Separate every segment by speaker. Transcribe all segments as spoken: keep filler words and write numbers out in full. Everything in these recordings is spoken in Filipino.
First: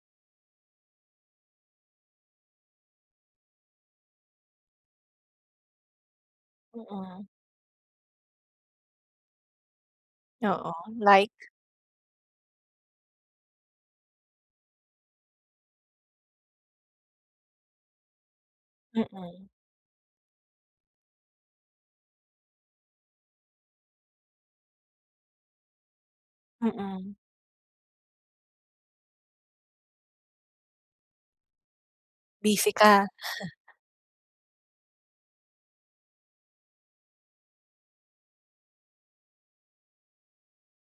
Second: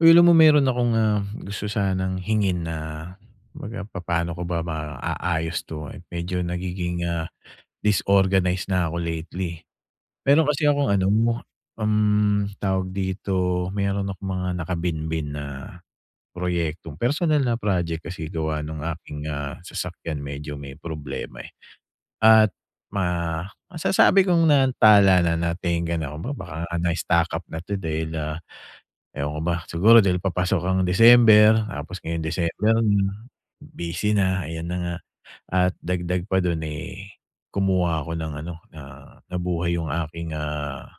Speaker 1: Uy, alam mo, meron akong, ah, gusto sanang hingin na 'baga papaano ko ba maaayos 'to, eh. Medyo nagiging, ah,
Speaker 2: Oo.
Speaker 1: disorganize na ako lately. Meron kasi
Speaker 2: Oo,
Speaker 1: akong ano mo
Speaker 2: like?
Speaker 1: um, tawag dito, meron akong mga nakabinbin na proyekto. Personal na project kasi gawa nung aking,
Speaker 2: Mm.
Speaker 1: ah, sasakyan medyo may problema, eh. At ma masasabi kong naantala na, natengga na, kumbaga baka nga
Speaker 2: Mm.
Speaker 1: na-stuck up na 'to dahil, ah, ewan ko ba. Siguro dahil papasok ang December tapos ngayong
Speaker 2: Busy
Speaker 1: December
Speaker 2: ka.
Speaker 1: na, busy na, ayan na nga. At dagdag pa dun, eh, kumuha ako ng ano, na nabuhay yung aking, ah,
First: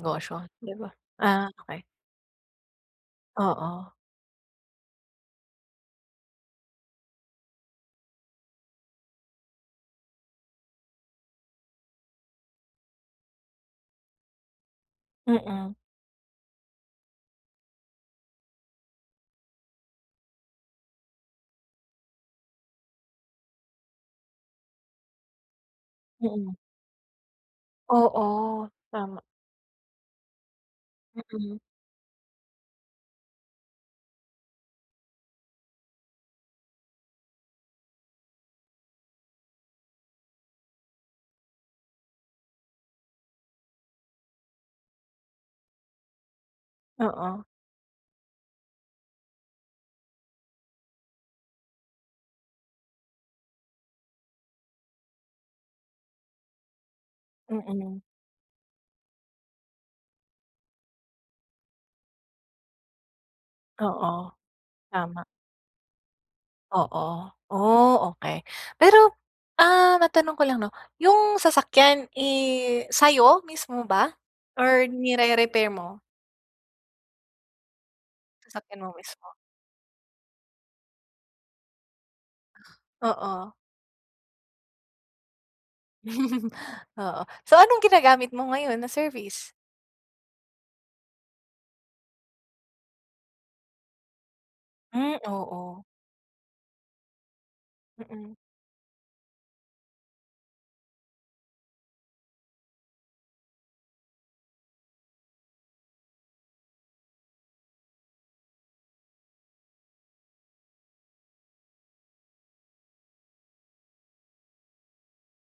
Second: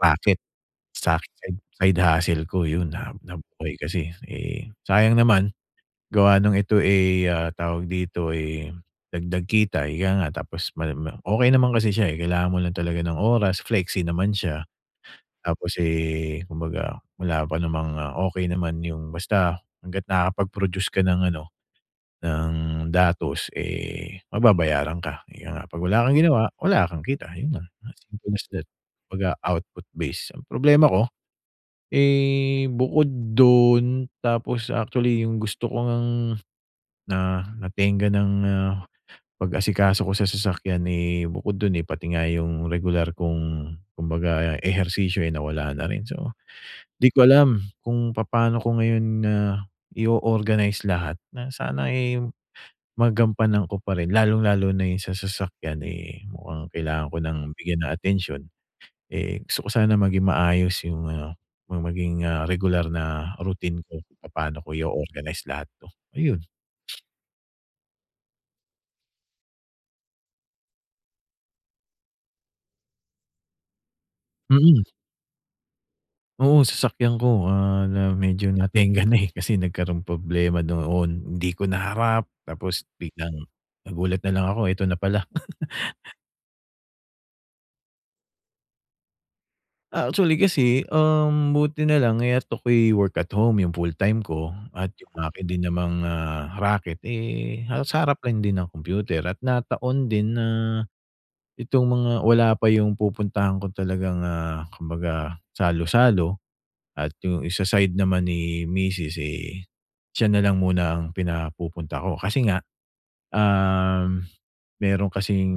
Speaker 1: raket,
Speaker 2: di ba?
Speaker 1: side
Speaker 2: Ah,
Speaker 1: hustle
Speaker 2: okey.
Speaker 1: side hustle ko, yun. Na nabuhay
Speaker 2: Oo.
Speaker 1: kasi, eh, sayang naman gawa ng ito, eh, ah, tawag dito, ay dagdag kita, ika nga tapos mal ma okey naman kasi siya, eh. Kailangan mo lang talaga ng oras, flexi naman siya.
Speaker 2: Mm.
Speaker 1: Tapos, eh, kumbaga wala pa namang okey naman yung basta hangga't nakapag-produce ka ng ano, ng datos, eh, mababayaran ka. Kaya nga 'pag wala kang ginawa,
Speaker 2: Mm.
Speaker 1: wala kang kita yun lang. As simple as that.
Speaker 2: Oo, tama.
Speaker 1: 'Baga output base. Ang problema ko,
Speaker 2: Mm.
Speaker 1: eh, bukod dun, tapos actually, yung gusto ko ngang na natengga nang, ah, pag-asikaso ko sa sasakyan, eh, bukod dun, eh, pati nga yung regular kong kumbaga, ehersisyo ay nawala na rin. So, di ko
Speaker 2: Oo.
Speaker 1: alam kung papaano ko ngayon, ah, i-o-organize lahat na sana, eh, magampanan ko pa rin lalong-lalo na yung sa sasakyan, eh, mukhang kailangan ko ng bigyan ng
Speaker 2: Mm.
Speaker 1: atensyon. Eh, gusto ko sana maging maayos yung, ah, yung maging, ah, regular na routine ko kung
Speaker 2: Oo,
Speaker 1: papaano ko
Speaker 2: tama.
Speaker 1: i-o-organize lahat 'to, ayun.
Speaker 2: Oo, oh, okey. Pero, ah, matanong ko lang 'no? Yung sasakyan, eh, sa'yo mismo ba
Speaker 1: Mm.
Speaker 2: or nire-repair mo?
Speaker 1: Oo, sasakyan ko, ah, na medyo
Speaker 2: Sasakyan mo
Speaker 1: natengga na, eh,
Speaker 2: mismo.
Speaker 1: kasi nagkaroon problema noon, hindi ko naharap tapos biglang,
Speaker 2: Oo.
Speaker 1: nagulat na lang ako eto na pala.
Speaker 2: Oo. So, anong ginagamit mo ngayon na service?
Speaker 1: Ah, actually kasi, um, buti na lang, eh, at ako'y work at home yung full time ko at
Speaker 2: Hmm,
Speaker 1: yung akin din
Speaker 2: oo.
Speaker 1: namang, ah, raket, eh, halos sa harap
Speaker 2: Mm.
Speaker 1: lang din ng kompyuter at nataon din na, itong mga wala pa yung pupuntahan ko talagang, ah, kumbaga salo-salo at yung isa side naman ni misis, eh, siya na lang muna ang pinapupunta ko. Kasi nga, um, meron kasing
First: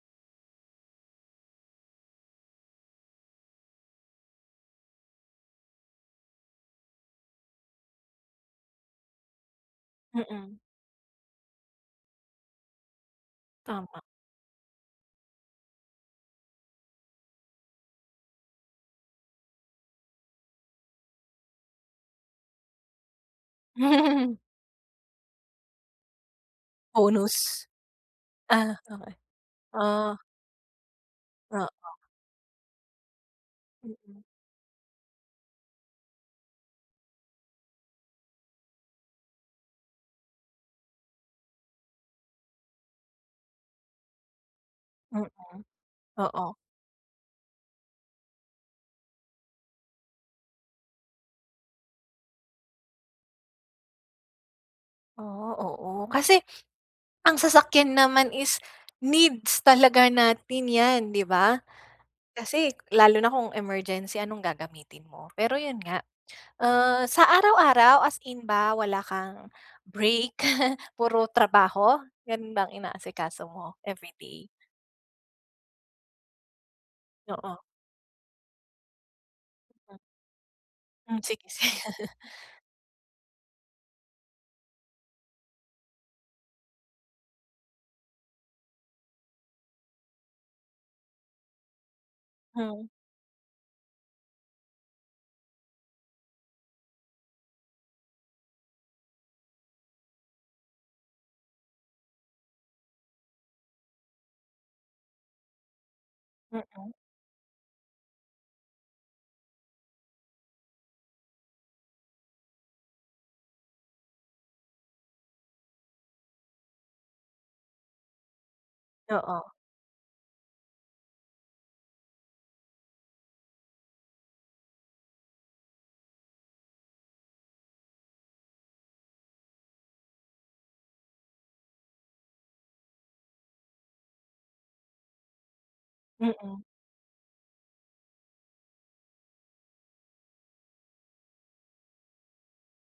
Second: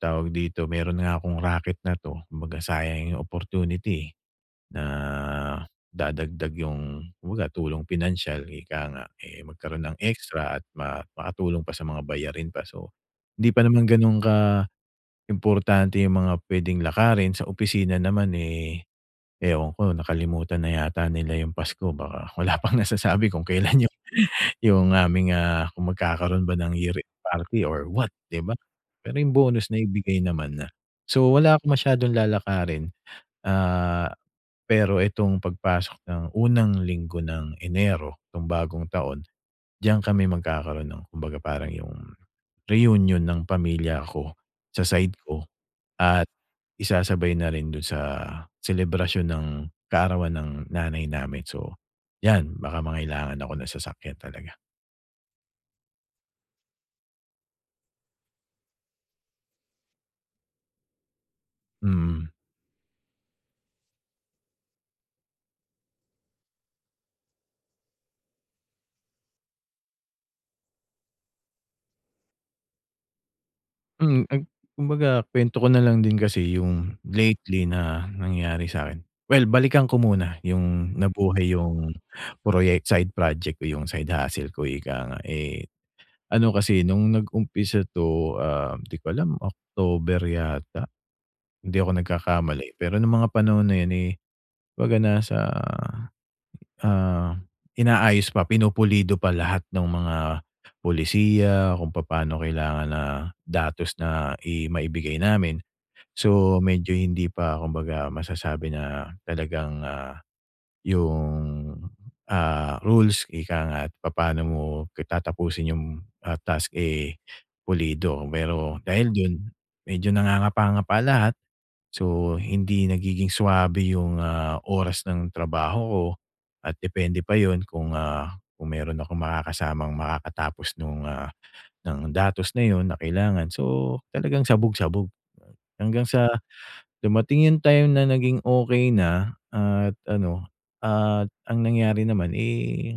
Speaker 1: tawag dito, meron nga akong raket na 'to, kumbaga sayang yung opportunity, eh, na dadagdag yung kumbaga tulong pinansiyal ika nga, eh, magkaroon ng
Speaker 2: Mm.
Speaker 1: extra at ma makatulong pa sa mga bayarin pa. So, hindi pa naman
Speaker 2: Tama.
Speaker 1: gano'n kaimportante yung mga pwedeng lakarin. Sa opisina naman, eh, ewan ko nakalimutan na yata nila yung pasko baka wala pang nasasabi kung kailan yung, yung aming, ah, kung magkakaroon ba ng year
Speaker 2: Bonus.
Speaker 1: party or what 'di ba.
Speaker 2: Ah, okey.
Speaker 1: Pero yung bonus
Speaker 2: Ah.
Speaker 1: naibigay naman na. So, wala akong
Speaker 2: Oo.
Speaker 1: masyadong lalakarin. Ah,
Speaker 2: Mm.
Speaker 1: pero itong pagpasok ng unang linggo ng Enero 'tong bagong taon, diyan kami magkakaroon ng kumbaga parang yung, reunion ng pamilya ko, sa side ko,
Speaker 2: Mm.
Speaker 1: at
Speaker 2: Oo.
Speaker 1: isasabay na rin do'n sa selebrasyon ng kaarawan ng nanay namin. So, 'yan baka mangailangan ako ng sasakyan talaga.
Speaker 2: Ah, oo kasi ang sasakyan naman is needs talaga natin 'yan, 'di ba?
Speaker 1: Hmm.
Speaker 2: Kasi, lalo na kung emergency anong gagamitin mo? Pero, 'yon nga, uh, sa araw-araw as in ba wala kang break puro trabaho, gano'n ba ang inaasikaso mo every
Speaker 1: Hmm, ag
Speaker 2: day?
Speaker 1: kumbaga kwento ko na lang din kasi 'yung
Speaker 2: Oo.
Speaker 1: lately na nangyari sa akin. Well, balikan ko muna 'yung
Speaker 2: Hmm, sig
Speaker 1: nabuhay 'yung
Speaker 2: sige.
Speaker 1: proyek side project ko 'yung side hustle ko ika nga. Eh, ano kasi nung nag-umpisa to, um, di ko alam October yata? Kung hindi ako nagkakamali.
Speaker 2: Hmm.
Speaker 1: Pero nung mga panahon na 'yon, eh, 'baga nasa, ah, inaayos pa pinupulido pa lahat ng mga polisiya kung papaano kailangan na datos na i maibigay namin. So, medyo
Speaker 2: Mm.
Speaker 1: hindi pa kumbaga masasabi na talagang, ah, 'yung, ah, rules ika nga't papaano mo k tatapusin 'yung, ah, task, eh, pulido. Pero dahil do'n,
Speaker 2: Oo.
Speaker 1: medyo nangangapa-ngapa lahat. So, hindi nagiging swabe 'yung, ah, oras ng trabaho ko at depende pa 'yon kung, ah, kung meron akong makakasamang makakatapos nung, ah, ng datos na 'yon na kailangan so, talagang sabog-sabog hanggang sa,
Speaker 2: Mm.
Speaker 1: dumating 'yung time na naging okey na at ano, at ang nangyari naman, eh,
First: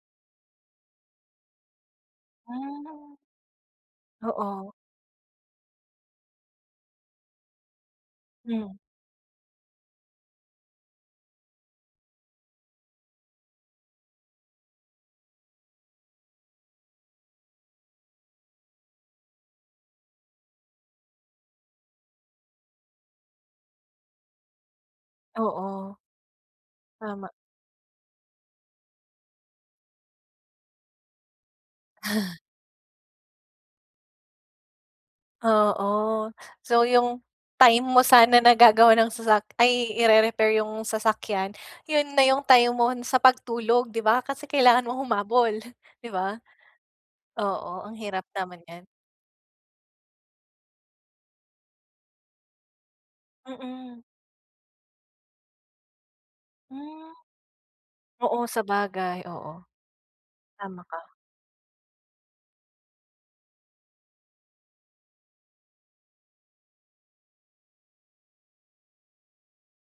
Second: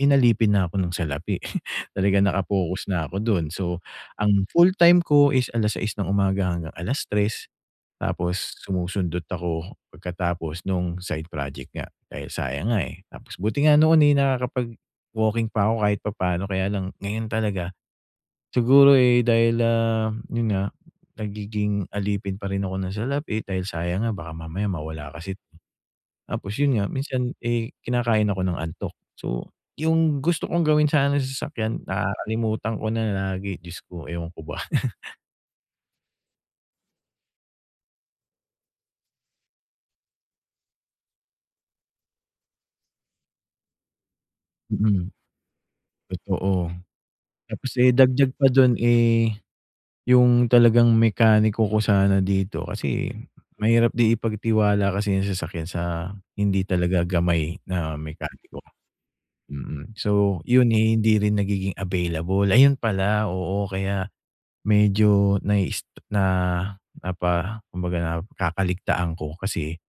Speaker 1: inalipin na ako ng salapi. Talagang naka-focus na
Speaker 2: Hmm.
Speaker 1: ako do'n. So, ang
Speaker 2: Oo.
Speaker 1: full-time ko is alas sais ng umaga hanggang alas tres tapos
Speaker 2: Hmm.
Speaker 1: sumusundot ako pagkatapos nung side project nga, dahil sayang nga, eh. Tapos buti nga noon, eh, nakakapag-walking pa ako kahit papaano kaya lang ngayon talaga. Siguro, eh, dahil, ah, 'yun nga, nagiging alipin parin ako ng salapi, dahil sayang nga baka mamaya mawala kasi't
Speaker 2: Oo.
Speaker 1: tapos 'yon nga
Speaker 2: Tama.
Speaker 1: minsan, eh, kinakain ako ng antok. So, 'yung gusto kong gawin sana sa sasakyan nakakalimutan ko na lagi Diyos ko, ewan ko ba?
Speaker 2: Oo. So, yung time mo sana na gagawa ng sasakya ay ire-repair yung sasakyan, yun na yung time mo sa pagtulog, 'di ba? Kasi kailangan mong
Speaker 1: Mm,
Speaker 2: humabol, 'di ba?
Speaker 1: totoo. Tapos,
Speaker 2: Oo,
Speaker 1: eh,
Speaker 2: ang hirap
Speaker 1: dagdag pa
Speaker 2: naman
Speaker 1: dun,
Speaker 2: 'yan.
Speaker 1: eh, yung talagang mekaniko ko sana dito kasi mahirap
Speaker 2: Mm.
Speaker 1: din ipagtiwala kasi yung sasakyan sa hindi talaga
Speaker 2: Hmm,
Speaker 1: gamay na
Speaker 2: oo.
Speaker 1: mekaniko.
Speaker 2: Sabagay, oo.
Speaker 1: Mm. So, yun,
Speaker 2: Tama
Speaker 1: eh,
Speaker 2: ka.
Speaker 1: hindi rin nagiging available. Ayun pala, oo, kaya medyo na-is na napa kumbaga, nakakaligtaan ko. Kasi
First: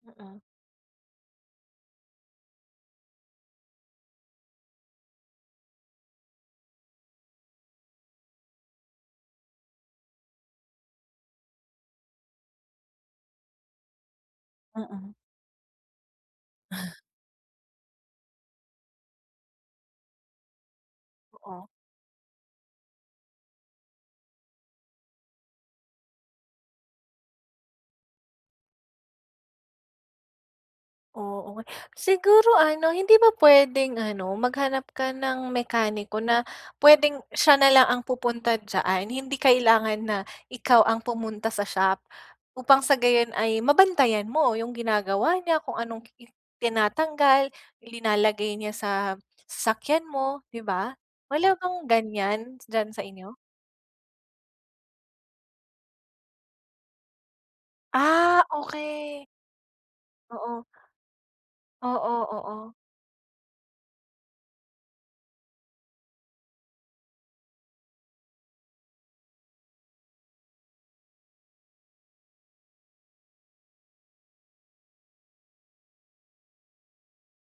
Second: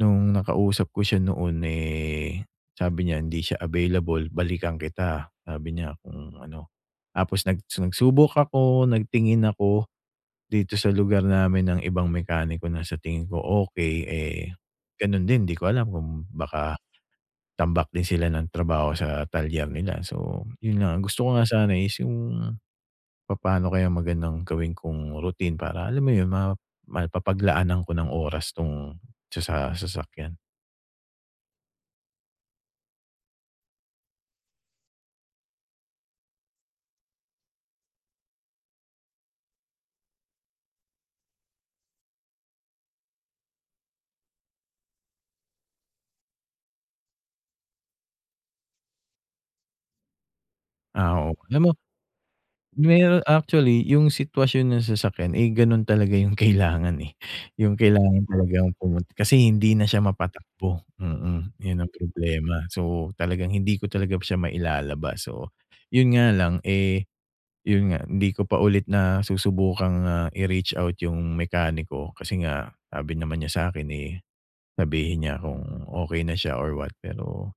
Speaker 1: nung
Speaker 2: Mm.
Speaker 1: nakausap ko siya noon, eh, sabi niya hindi siya available, balikan kita, sabi niya kung ano. Tapos nag nagsubok ako, nagtingin ako dito sa lugar namin ng ibang mekaniko na sa tingin ko okey, eh,
Speaker 2: Mm.
Speaker 1: ganun din. Di ko alam kung baka tambak din sila ng trabaho sa talyer nila. So, yun nga gusto ko nga
Speaker 2: Oo.
Speaker 1: sana is yung papaano kaya magandang gawin kong routine para alam mo yun, ma mapapaglaanan ko ng oras 'tong sa sa sasakyan.
Speaker 2: Oo. Siguro ano, hindi ba puwedeng ano, maghanap ka ng mekaniko na puwedeng siya na lang ang pupunta diyaan, hindi kailangan na ikaw ang pumunta sa shop. Upang sa gayon ay mabantayan mo 'yong ginagawa niya, kung anong ki i tinatanggal, nilalagay niya sa sasakyan mo, 'di ba.
Speaker 1: Ah, oo.
Speaker 2: Wala
Speaker 1: Alam mo
Speaker 2: bang ganyan diyan sa
Speaker 1: ngayon
Speaker 2: inyo?
Speaker 1: actually yung sitwasyon ng sasakyan, eh, ganun talaga yung kailangan eh. Yung kailangan
Speaker 2: Ah,
Speaker 1: talagang pumunta,
Speaker 2: okey.
Speaker 1: kasi hindi na siya
Speaker 2: Oo.
Speaker 1: mapatakbo, mm, yun ang
Speaker 2: Oo,
Speaker 1: problema.
Speaker 2: oo.
Speaker 1: So talagang hindi ko talaga siya mailalabas. So yun nga lang, eh, yun nga hindi ko pa ulit na susubukang, ah, i-reach-out yung mekaniko, kasi nga sabi naman niya sa'kin, eh, sabihin niya kung okey na siya or what. Pero,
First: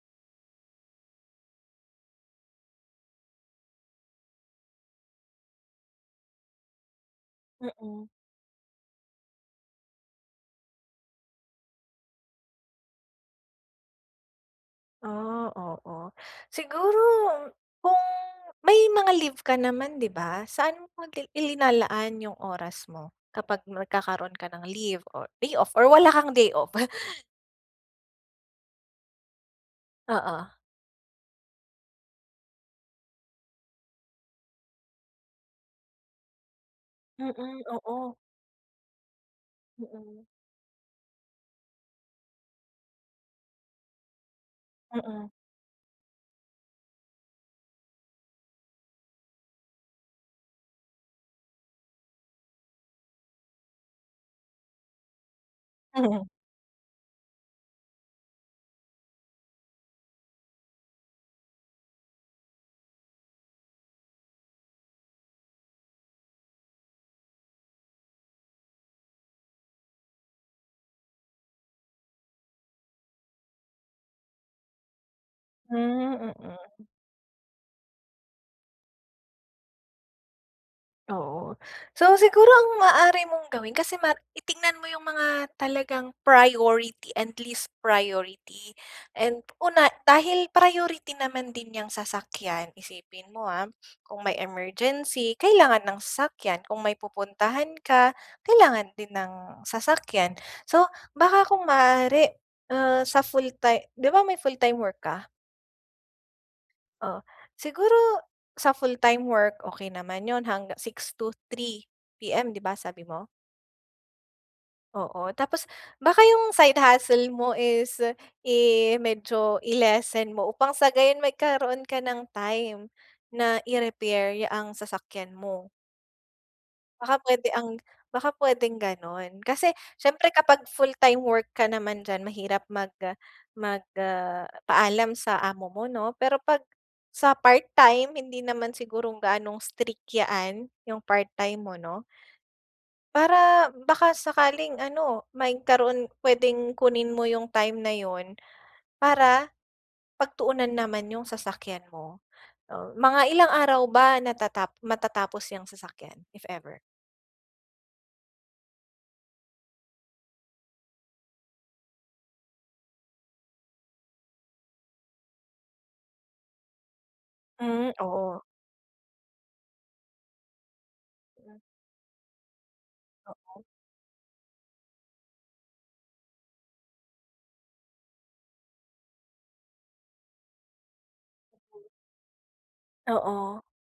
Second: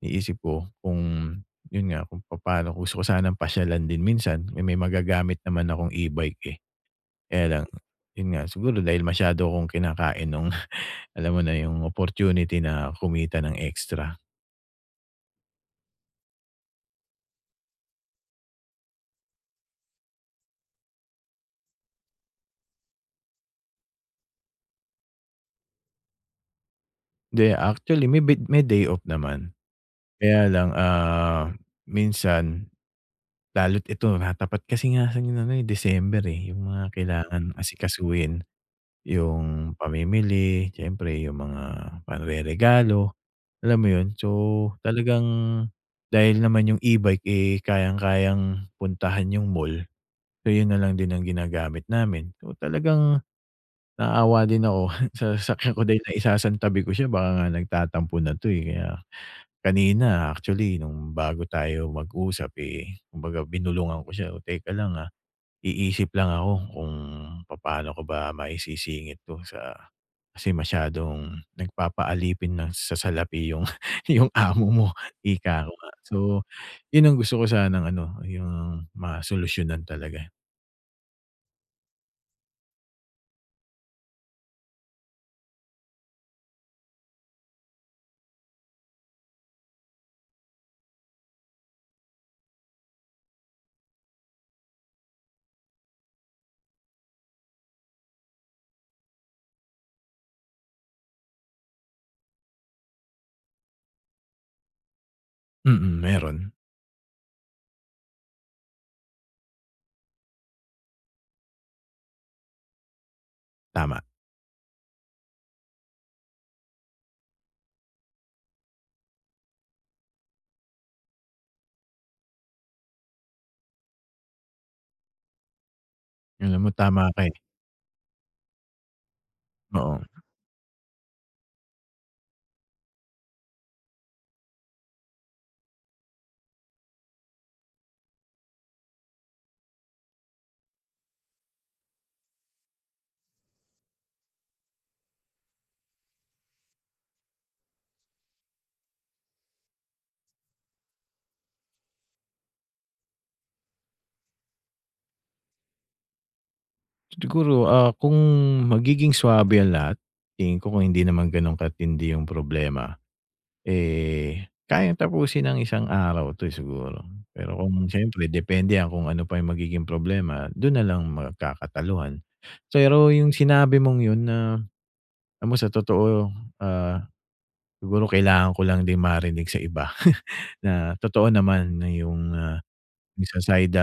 Speaker 1: iniisip ko kung, yun nga, kung papa'no gusto ko sanang pasyalan din minsan, may magagamit naman akong e-bike, eh. Kaya lang,
Speaker 2: Mm.
Speaker 1: yun nga siguro dahil masyado akong kinakain nung, alam mo na yung opportunity na kumita ng extra.
Speaker 2: Ah, oo. Siguro, kung may mga leave ka naman, di ba? Saan mo dil ilinalaan yung oras mo kapag nagkakaroon ka ng leave or day off? Or wala kang day off?
Speaker 1: 'Di, actually, may bit may day off naman.
Speaker 2: Oo.
Speaker 1: Kaya lang, ah, minsan lalo't ito nakatapat kasi nga sa ano ngayon, eh, December, eh. Yung mga kailangan
Speaker 2: Mm, oo.
Speaker 1: asikasuhin, yung
Speaker 2: Mm.
Speaker 1: pamimili, siyempre, yung mga panreregalo, alam mo yun? So, talagang
Speaker 2: Mm.
Speaker 1: dahil naman yung e-bike, eh, kayang-kayang puntahan yung mall, so yun nalang din ang ginagamit namin. So, talagang naawa din ako sa sasakyan ko dahil
Speaker 2: Mhm.
Speaker 1: naisasantabi ko siya baka nga nagtatampo na 'to, eh. Kaya kanina actually, nung bago tayo mag-usap, eh, kumbaga binulungan ko siya, "Oh, teka lang, ah. Iisip lang ako kung papano ko ba maisisingit 'to sa, kasi masyadong nagpapaalipin na sa salapi yung, yung amo mo, ika ko nga.
Speaker 2: Hmm,
Speaker 1: So,
Speaker 2: mm.
Speaker 1: yun ang gusto ko sanang ano, yung masolusyonan talaga.
Speaker 2: Oo. So, siguro ang maaari mong gawin kasi ma titignan mo yung mga talagang priority and least priority. And, una, dahil priority naman din 'yang sasakyan, isipin mo, ha, kung may emergency, kailangan ng sasakyan. Kung may pupuntahan ka, kailangan din ng sasakyan. So, baka kung maaari, ah, sa full-time 'di ba may full-time work ka?
Speaker 1: Mm, meron.
Speaker 2: O, siguro sa full-time work, okey naman 'yon hangga six to three PM, 'di ba, sabi mo?
Speaker 1: Tama.
Speaker 2: Oo. Tapos, baka yung side hustle mo, is i medyo i-lessen mo upang sa gayon, magkaroon ka ng time na i-repair ya ang sasakyan mo.
Speaker 1: Alam mo tama
Speaker 2: Baka
Speaker 1: ka, eh.
Speaker 2: puwede ang baka puwedeng gano'n. Kasi,
Speaker 1: Oo.
Speaker 2: siyempre kapag full time work ka naman diyan, mahirap mag mag paalam sa amo mo 'no. Pero, 'pag sa part time, hindi naman sigurong gaanong strict yaan, yung part time mo 'no. Para baka sakaling ano, maykaroon puwedeng kunin mo yung time na 'yon, para pagtuunan naman yung sasakyan mo. Uh, mga ilang araw ba natata matatapos 'yang sasakyan, if ever?
Speaker 1: Siguro, ah, kung magiging swabe ang lahat tingin ko kung hindi naman ganun katindi 'yung problema, eh, kayang tapusin ng isang araw 'to, eh, siguro. Pero kung
Speaker 2: Hmm,
Speaker 1: siyempre
Speaker 2: oo.
Speaker 1: depende kung ano pa 'yung magiging problema dun nalang magkakataluhan. Pero 'yung
Speaker 2: Oo.
Speaker 1: sinabi mong 'yun na, alam mo sa totoo, ah, siguro kailangan ko lang din marinig sa iba na totoo naman 'yung, ah, sa
Speaker 2: Oo.
Speaker 1: side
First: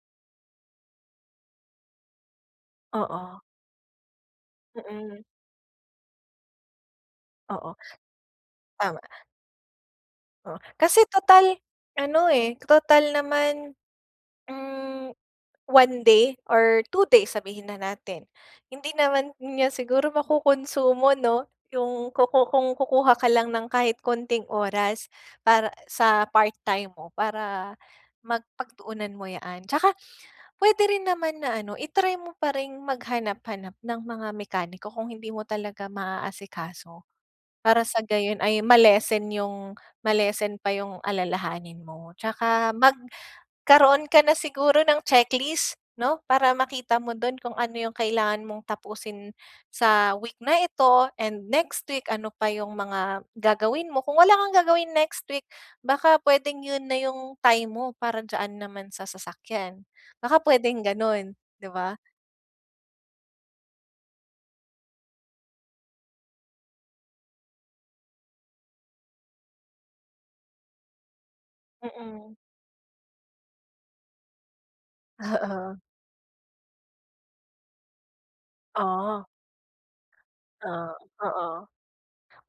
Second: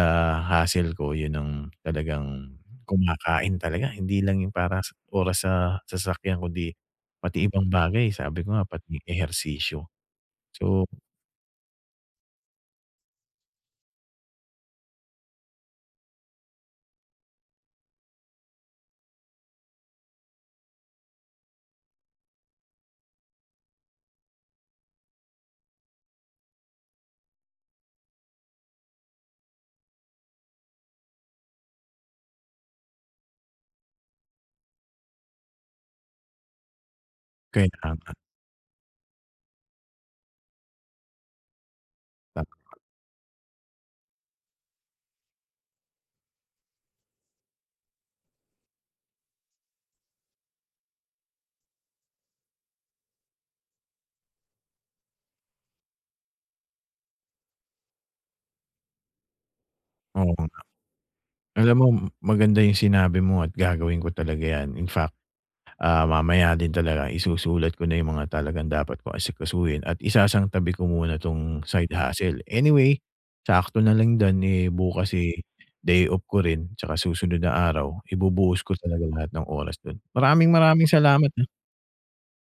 Speaker 1: hustle ko, 'yun ang talagang
Speaker 2: Oo.
Speaker 1: kumakain talaga hindi lang 'yung para sa
Speaker 2: Mm.
Speaker 1: oras sa sasakyan kundi pati ibang
Speaker 2: Oo,
Speaker 1: bagay, sabi ko nga pati
Speaker 2: tama.
Speaker 1: ehersisyo,
Speaker 2: Oo,
Speaker 1: so
Speaker 2: kasi total ano, eh, total naman, hmm, one day or two days sabihin na natin, hindi naman niya siguro makunsumo 'no, 'yung kuku kung kukuha ka lang ng kahit konting oras para sa part-time mo para mag pagtuunan mo yaan tsaka puwede rin naman na ano i-try mo pa ring maghanap-hanap ng mga mekaniko kung hindi mo talaga maaaasikaso.
Speaker 1: Kaya
Speaker 2: Para sa
Speaker 1: nga.
Speaker 2: gayon ay ma-lessen 'yong ma-lessen pa 'yong alalahanin mo,
Speaker 1: Tama
Speaker 2: 'tsaka
Speaker 1: ka.
Speaker 2: magkaroon ka na siguro ng checklist 'no, para makita mo do'n kung ano 'yong kailangan mong tapusin sa week na ito and next week, ano pa 'yong mga gagawin mo, kung wala kang gagawin next week baka puwedeng 'yon na 'yong time mo para diyan naman sa sasakyan
Speaker 1: Oo
Speaker 2: baka
Speaker 1: nga.
Speaker 2: puwedeng gano'n, 'di
Speaker 1: Alam mo
Speaker 2: ba?
Speaker 1: maganda 'yung sinabi mo at gagawin ko talaga 'yan, in fact, ah, mamaya din talaga isusulat ko na 'yung mga talagang dapat kong asikasuhin at isasang tabi ko muna 'tong side
Speaker 2: Mm.
Speaker 1: hustle. Anyway, sakto na lang dun, eh, bukas, eh,
Speaker 2: Oo.
Speaker 1: day off ko rin tsaka susunod na araw ibubuhos ko talaga
Speaker 2: Oh.
Speaker 1: lahat ng oras dun. Maraming-maraming
Speaker 2: Ah,
Speaker 1: salamat, ha.
Speaker 2: oo,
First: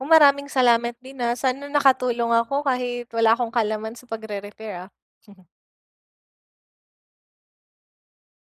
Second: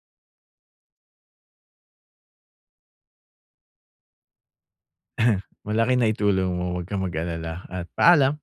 Speaker 2: maraming salamat din ha, saan nakatulong ako kahit wala akong kaalaman sa pagre-repair, ah.
Speaker 1: Malaki naitulong mo 'wag kang mag-alala at paalam.